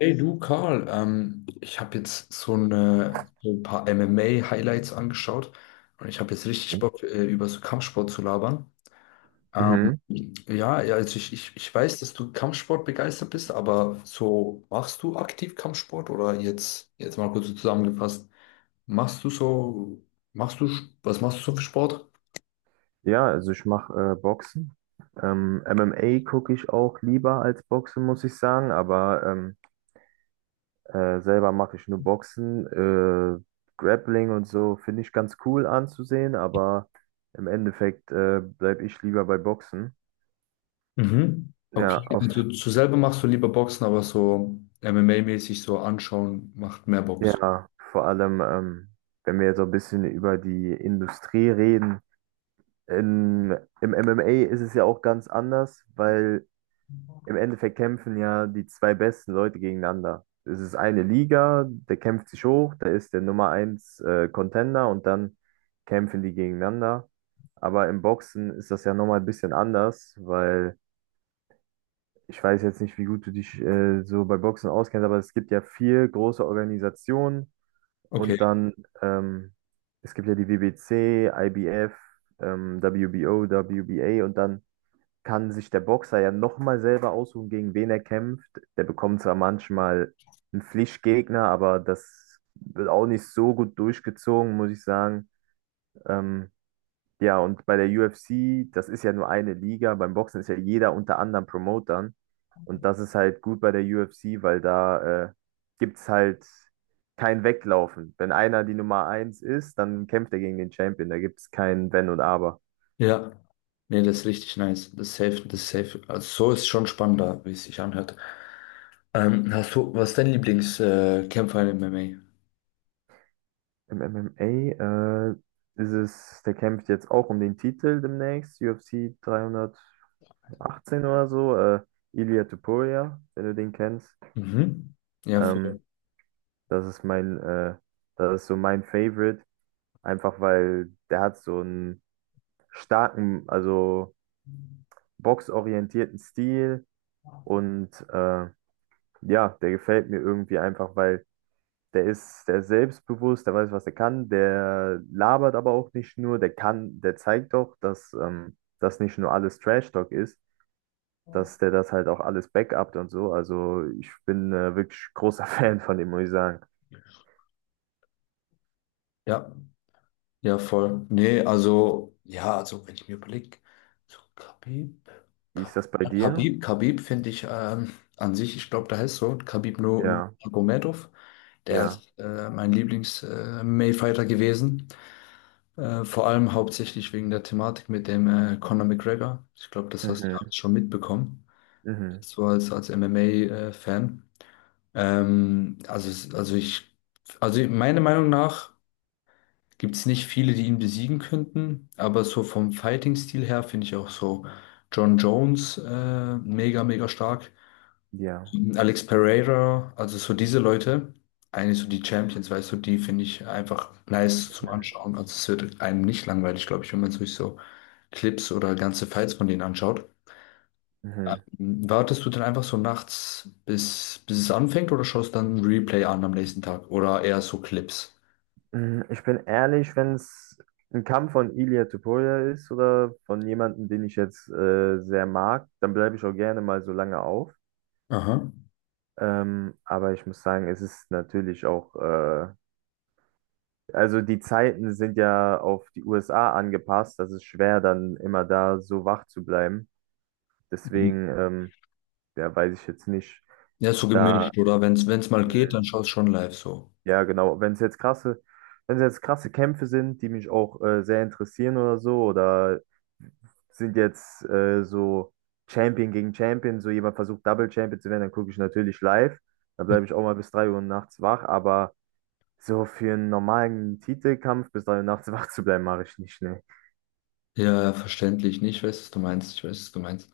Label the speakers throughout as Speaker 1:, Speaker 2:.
Speaker 1: Hey du, Karl, ich habe jetzt so ein paar MMA-Highlights angeschaut und ich habe jetzt richtig
Speaker 2: Okay.
Speaker 1: Bock, über so Kampfsport zu labern. Ähm,
Speaker 2: Mhm.
Speaker 1: ja, ja, also ich weiß, dass du Kampfsport begeistert bist, aber so machst du aktiv Kampfsport oder jetzt mal kurz so zusammengefasst, machst du so, machst du, was machst du so für Sport?
Speaker 2: Ja, also ich mache Boxen. MMA gucke ich auch lieber als Boxen, muss ich sagen, aber selber mache ich nur Boxen. Grappling und so finde ich ganz cool anzusehen, aber im Endeffekt bleibe ich lieber bei Boxen.
Speaker 1: Mhm.
Speaker 2: Ja,
Speaker 1: Okay, also du selber machst du lieber Boxen, aber so MMA-mäßig so anschauen macht mehr Bock.
Speaker 2: ja, vor allem, wenn wir jetzt so ein bisschen über die Industrie reden. Im MMA ist es ja auch ganz anders, weil im Endeffekt kämpfen ja die zwei besten Leute gegeneinander. Es ist eine Liga, der kämpft sich hoch, da ist der Nummer eins Contender, und dann kämpfen die gegeneinander. Aber im Boxen ist das ja nochmal ein bisschen anders, weil ich weiß jetzt nicht, wie gut du dich so bei Boxen auskennst, aber es gibt ja vier große Organisationen,
Speaker 1: Okay,
Speaker 2: und dann ähm, es gibt ja die WBC, IBF, WBO, WBA, und dann kann sich der Boxer ja nochmal selber aussuchen, gegen wen er kämpft. Der bekommt zwar manchmal einen Pflichtgegner, aber das wird auch nicht so gut durchgezogen, muss ich sagen. Ähm, ja, und bei der UFC, das ist ja nur eine Liga. Beim Boxen ist ja jeder unter anderem Promotern. Und das ist halt gut bei der UFC, weil da gibt es halt kein Weglaufen. Wenn einer die Nummer eins ist, dann kämpft er gegen den Champion. Da gibt es kein Wenn und Aber.
Speaker 1: ja. Nee, das ist richtig nice. Das ist safe, das ist safe. Also so ist schon spannender, wie es sich anhört. Was ist dein Lieblingskämpfer Kämpfer in MMA?
Speaker 2: Im MMA, ist es, der kämpft jetzt auch um den Titel demnächst, UFC 318 oder so, Ilia Topuria, wenn du den kennst.
Speaker 1: Mhm. Ja,
Speaker 2: Ähm,
Speaker 1: voll.
Speaker 2: das ist mein, äh, Das ist so mein Favorite, einfach weil der hat so einen starken, also boxorientierten Stil, und ja, der gefällt mir irgendwie einfach, weil der ist selbstbewusst, der weiß, was er kann, der labert aber auch nicht nur, der zeigt auch, dass das nicht nur alles Trash-Talk ist, dass der das halt auch alles backupt und so. Also ich bin wirklich großer Fan von dem, muss ich sagen.
Speaker 1: Ja, ja, voll. Nee, also, ja, also wenn ich mir überlege, so
Speaker 2: Wie
Speaker 1: Ka-
Speaker 2: ist das bei dir?
Speaker 1: Khabib finde ich an sich, ich glaube, der heißt so,
Speaker 2: Ja,
Speaker 1: Nurmagomedov, der
Speaker 2: ja.
Speaker 1: ist mein Lieblings-MMA-Fighter gewesen. Vor allem hauptsächlich wegen der Thematik mit dem Conor McGregor. Ich glaube, das hast du ja
Speaker 2: Mhm,
Speaker 1: alles schon mitbekommen.
Speaker 2: mhm,
Speaker 1: So als, als MMA-Fan. Ähm, also, es- also ich, also meiner Meinung nach gibt es nicht viele, die ihn besiegen könnten, aber so vom Fighting-Stil her finde ich auch so John Jones mega, mega stark.
Speaker 2: ja.
Speaker 1: Alex Pereira, also so diese Leute, eigentlich so die Champions, weißt du, die finde ich einfach nice zum
Speaker 2: Mhm,
Speaker 1: Anschauen. Also es wird einem nicht langweilig, glaube ich, wenn man sich so Clips oder ganze Fights von denen anschaut.
Speaker 2: mhm.
Speaker 1: Wartest du denn einfach so nachts, bis es anfängt oder schaust dann ein Replay an am nächsten Tag oder eher so Clips?
Speaker 2: Ich bin ehrlich, wenn es ein Kampf von Ilia Topuria ist oder von jemandem, den ich jetzt sehr mag, dann bleibe ich auch gerne mal so lange auf.
Speaker 1: Aha.
Speaker 2: Aber ich muss sagen, es ist natürlich auch, also die Zeiten sind ja auf die USA angepasst. Das ist schwer, dann immer da so wach zu bleiben.
Speaker 1: Mhm.
Speaker 2: Deswegen, ja, weiß ich jetzt nicht.
Speaker 1: Ja, so
Speaker 2: Da,
Speaker 1: gemischt oder wenn es mal geht, dann
Speaker 2: mh,
Speaker 1: schaust du schon live so.
Speaker 2: ja, genau, wenn es jetzt krasse Kämpfe sind, die mich auch sehr interessieren oder so, oder sind jetzt so Champion gegen Champion, so jemand versucht Double Champion zu werden, dann gucke ich natürlich live. Dann
Speaker 1: Mhm.
Speaker 2: bleibe ich auch mal bis 3 Uhr nachts wach, aber so für einen normalen Titelkampf bis 3 Uhr nachts wach zu bleiben, mache ich nicht, ne.
Speaker 1: Ja, verständlich. Nee, ich weiß, was du meinst. Ich weiß, was du meinst.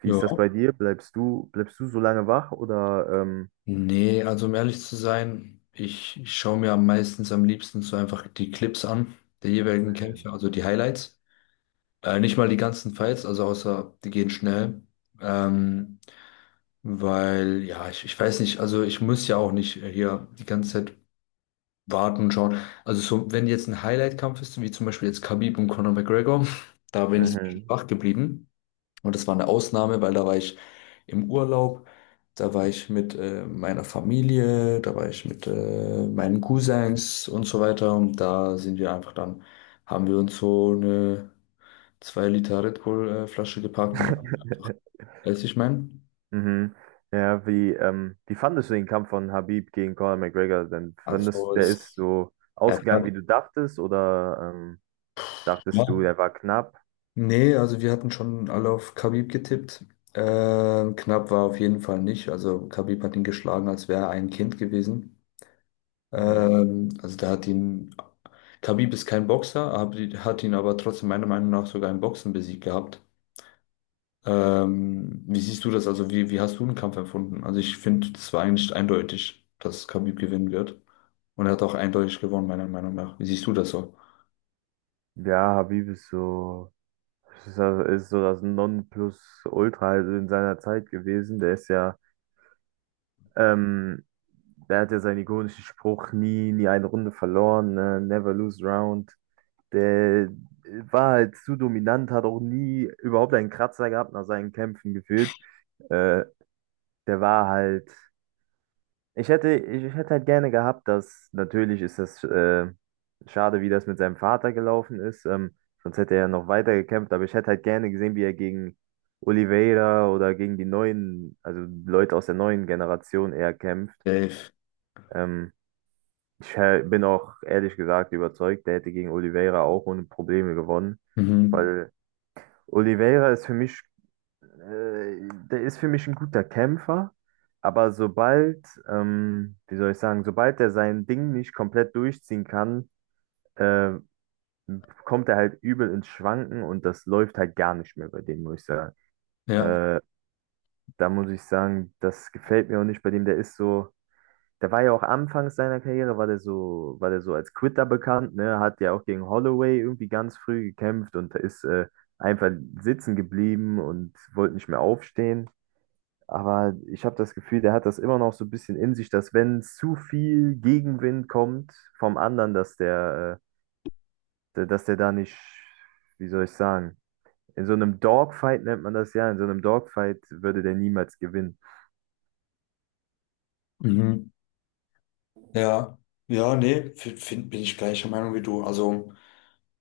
Speaker 2: Wie ist das
Speaker 1: Ja.
Speaker 2: bei dir? Bleibst du so lange wach oder
Speaker 1: Nee, also um ehrlich zu sein, ich schaue mir am meistens am liebsten so einfach die Clips an, der jeweiligen Kämpfe, also die Highlights. Nicht mal die ganzen Fights, also außer die gehen schnell. Ähm, Weil, ja, ich weiß nicht, also ich muss ja auch nicht hier die ganze Zeit warten und schauen. Also so, wenn jetzt ein Highlight-Kampf ist, wie zum Beispiel jetzt Khabib und Conor McGregor, da bin ich so
Speaker 2: mhm.
Speaker 1: wach geblieben. Und das war eine Ausnahme, weil da war ich im Urlaub, da war ich mit meiner Familie, da war ich mit meinen Cousins und so weiter. Und da sind wir einfach dann, haben wir uns so eine 2 Liter Red Bull Flasche gepackt und dann, weiß ich mein.
Speaker 2: Mhm. Ja, wie fandest du den Kampf von Habib gegen Conor McGregor denn? Fandest
Speaker 1: Also
Speaker 2: du, der ist
Speaker 1: es,
Speaker 2: so
Speaker 1: ja,
Speaker 2: ausgegangen, wie du dachtest, oder dachtest du,
Speaker 1: ja.
Speaker 2: der war knapp?
Speaker 1: Nee, also wir hatten schon alle auf Khabib getippt. Knapp war auf jeden Fall nicht. Also Khabib hat ihn geschlagen, als wäre er ein Kind gewesen.
Speaker 2: Mhm.
Speaker 1: Ähm, also da hat ihn, Khabib ist kein Boxer, hat ihn aber trotzdem meiner Meinung nach sogar im Boxen besiegt gehabt. Wie siehst du das? Also wie hast du den Kampf empfunden? Also ich finde, das war eigentlich eindeutig, dass Khabib gewinnen wird. Und er hat auch eindeutig gewonnen, meiner Meinung nach. Wie siehst du das so?
Speaker 2: Ja, Habib ist so das Nonplusultra halt in seiner Zeit gewesen. Ähm, der hat ja seinen ikonischen Spruch, nie eine Runde verloren, ne? Never lose round. Der war halt zu dominant, hat auch nie überhaupt einen Kratzer gehabt nach seinen Kämpfen gefühlt. Äh, der war halt, Ich hätte halt gerne gehabt, dass, natürlich ist das schade, wie das mit seinem Vater gelaufen ist, sonst hätte er ja noch weiter gekämpft, aber ich hätte halt gerne gesehen, wie er gegen Oliveira oder gegen die neuen, also Leute aus der neuen Generation eher kämpft.
Speaker 1: Dave.
Speaker 2: Ähm, Ich bin auch ehrlich gesagt überzeugt, der hätte gegen Oliveira auch ohne Probleme gewonnen,
Speaker 1: Mhm.
Speaker 2: weil Oliveira ist für mich, der ist für mich ein guter Kämpfer, aber sobald, wie soll ich sagen, sobald er sein Ding nicht komplett durchziehen kann, äh, kommt er halt übel ins Schwanken, und das läuft halt gar nicht mehr bei dem, muss ich sagen.
Speaker 1: Ja.
Speaker 2: Äh, Da muss ich sagen, das gefällt mir auch nicht bei dem, der ist so. Der war ja auch anfangs seiner Karriere, war der so als Quitter bekannt, ne? Hat ja auch gegen Holloway irgendwie ganz früh gekämpft und ist einfach sitzen geblieben und wollte nicht mehr aufstehen. Aber ich habe das Gefühl, der hat das immer noch so ein bisschen in sich, dass wenn zu viel Gegenwind kommt vom anderen, dass der da nicht, wie soll ich sagen, in so einem Dogfight nennt man das ja, in so einem Dogfight würde der niemals gewinnen.
Speaker 1: Mhm. Ja. Ja, nee, bin ich gleicher Meinung wie du. Also.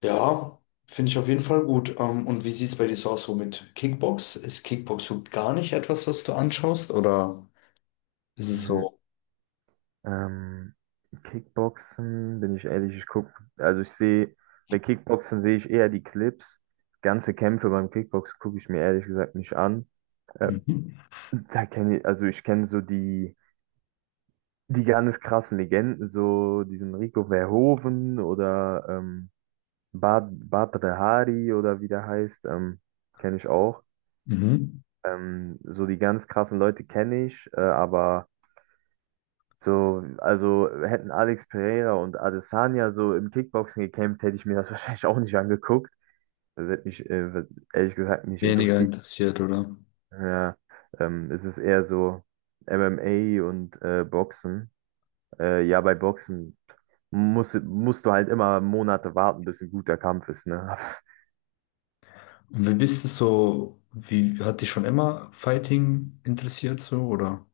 Speaker 1: Ja, finde ich auf jeden Fall gut. Und wie sieht es bei dir so aus so mit Kickbox? Ist Kickbox so gar nicht etwas, was du anschaust? Oder ist es
Speaker 2: Mhm.
Speaker 1: so
Speaker 2: Ähm, Kickboxen, bin ich ehrlich, also ich sehe, bei Kickboxen sehe ich eher die Clips. Ganze Kämpfe beim Kickboxen gucke ich mir ehrlich gesagt nicht an. Äh,
Speaker 1: mhm.
Speaker 2: also ich kenne so die ganz krassen Legenden, so diesen Rico Verhoeven oder Badr Hari oder wie der heißt, kenne ich auch.
Speaker 1: Mhm.
Speaker 2: So die ganz krassen Leute kenne ich, aber. So, also hätten Alex Pereira und Adesanya so im Kickboxen gekämpft, hätte ich mir das wahrscheinlich auch nicht angeguckt. Das hätte mich ehrlich gesagt nicht
Speaker 1: Weniger
Speaker 2: interessiert.
Speaker 1: interessiert, oder?
Speaker 2: Ja, es ist eher so MMA und Boxen. Ja, bei Boxen musst du halt immer Monate warten, bis ein guter Kampf ist, ne?
Speaker 1: Und wie bist du so, Wie hat dich schon immer Fighting interessiert, so, oder?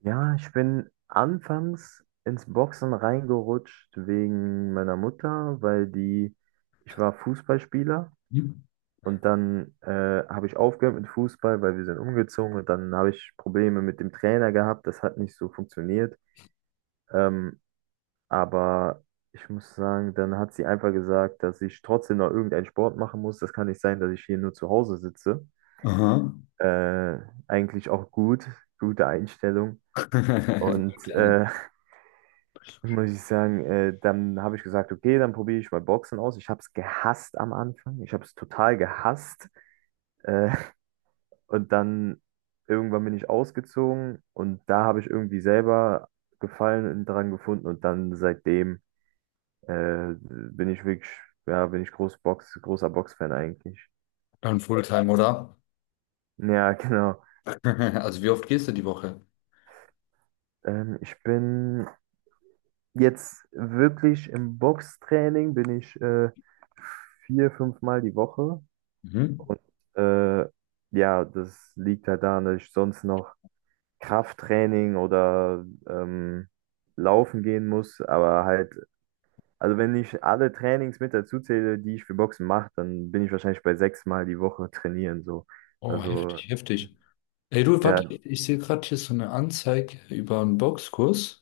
Speaker 2: Ja, ich bin anfangs ins Boxen reingerutscht wegen meiner Mutter, ich war Fußballspieler.
Speaker 1: Mhm.
Speaker 2: Und dann habe ich aufgehört mit Fußball, weil wir sind umgezogen. Und dann habe ich Probleme mit dem Trainer gehabt. Das hat nicht so funktioniert. Ähm, aber ich muss sagen, dann hat sie einfach gesagt, dass ich trotzdem noch irgendeinen Sport machen muss. Das kann nicht sein, dass ich hier nur zu Hause sitze.
Speaker 1: Aha.
Speaker 2: Äh, Eigentlich auch gut, gute Einstellung. Und
Speaker 1: Fulltime.
Speaker 2: äh, Muss ich sagen, dann habe ich gesagt, okay, dann probiere ich mal Boxen aus. Ich habe es gehasst am Anfang. Ich habe es total gehasst. Äh, Und dann irgendwann bin ich ausgezogen, und da habe ich irgendwie selber Gefallen dran gefunden, und dann seitdem äh, bin ich wirklich, ja, bin ich großer Boxfan eigentlich.
Speaker 1: Dann Fulltime, oder?
Speaker 2: Ja, genau.
Speaker 1: Also wie oft gehst du die Woche?
Speaker 2: Ich bin jetzt wirklich im Boxtraining, bin ich 4, 5 Mal die Woche,
Speaker 1: Mhm.
Speaker 2: und äh, ja, das liegt halt daran, dass ich sonst noch Krafttraining oder laufen gehen muss, aber halt. Also wenn ich alle Trainings mit dazu zähle, die ich für Boxen mache, dann bin ich wahrscheinlich bei 6 Mal die Woche trainieren so.
Speaker 1: Oh,
Speaker 2: Also
Speaker 1: heftig, heftig. Ey, du, warte,
Speaker 2: ja,
Speaker 1: ich sehe gerade hier so eine Anzeige über einen Boxkurs.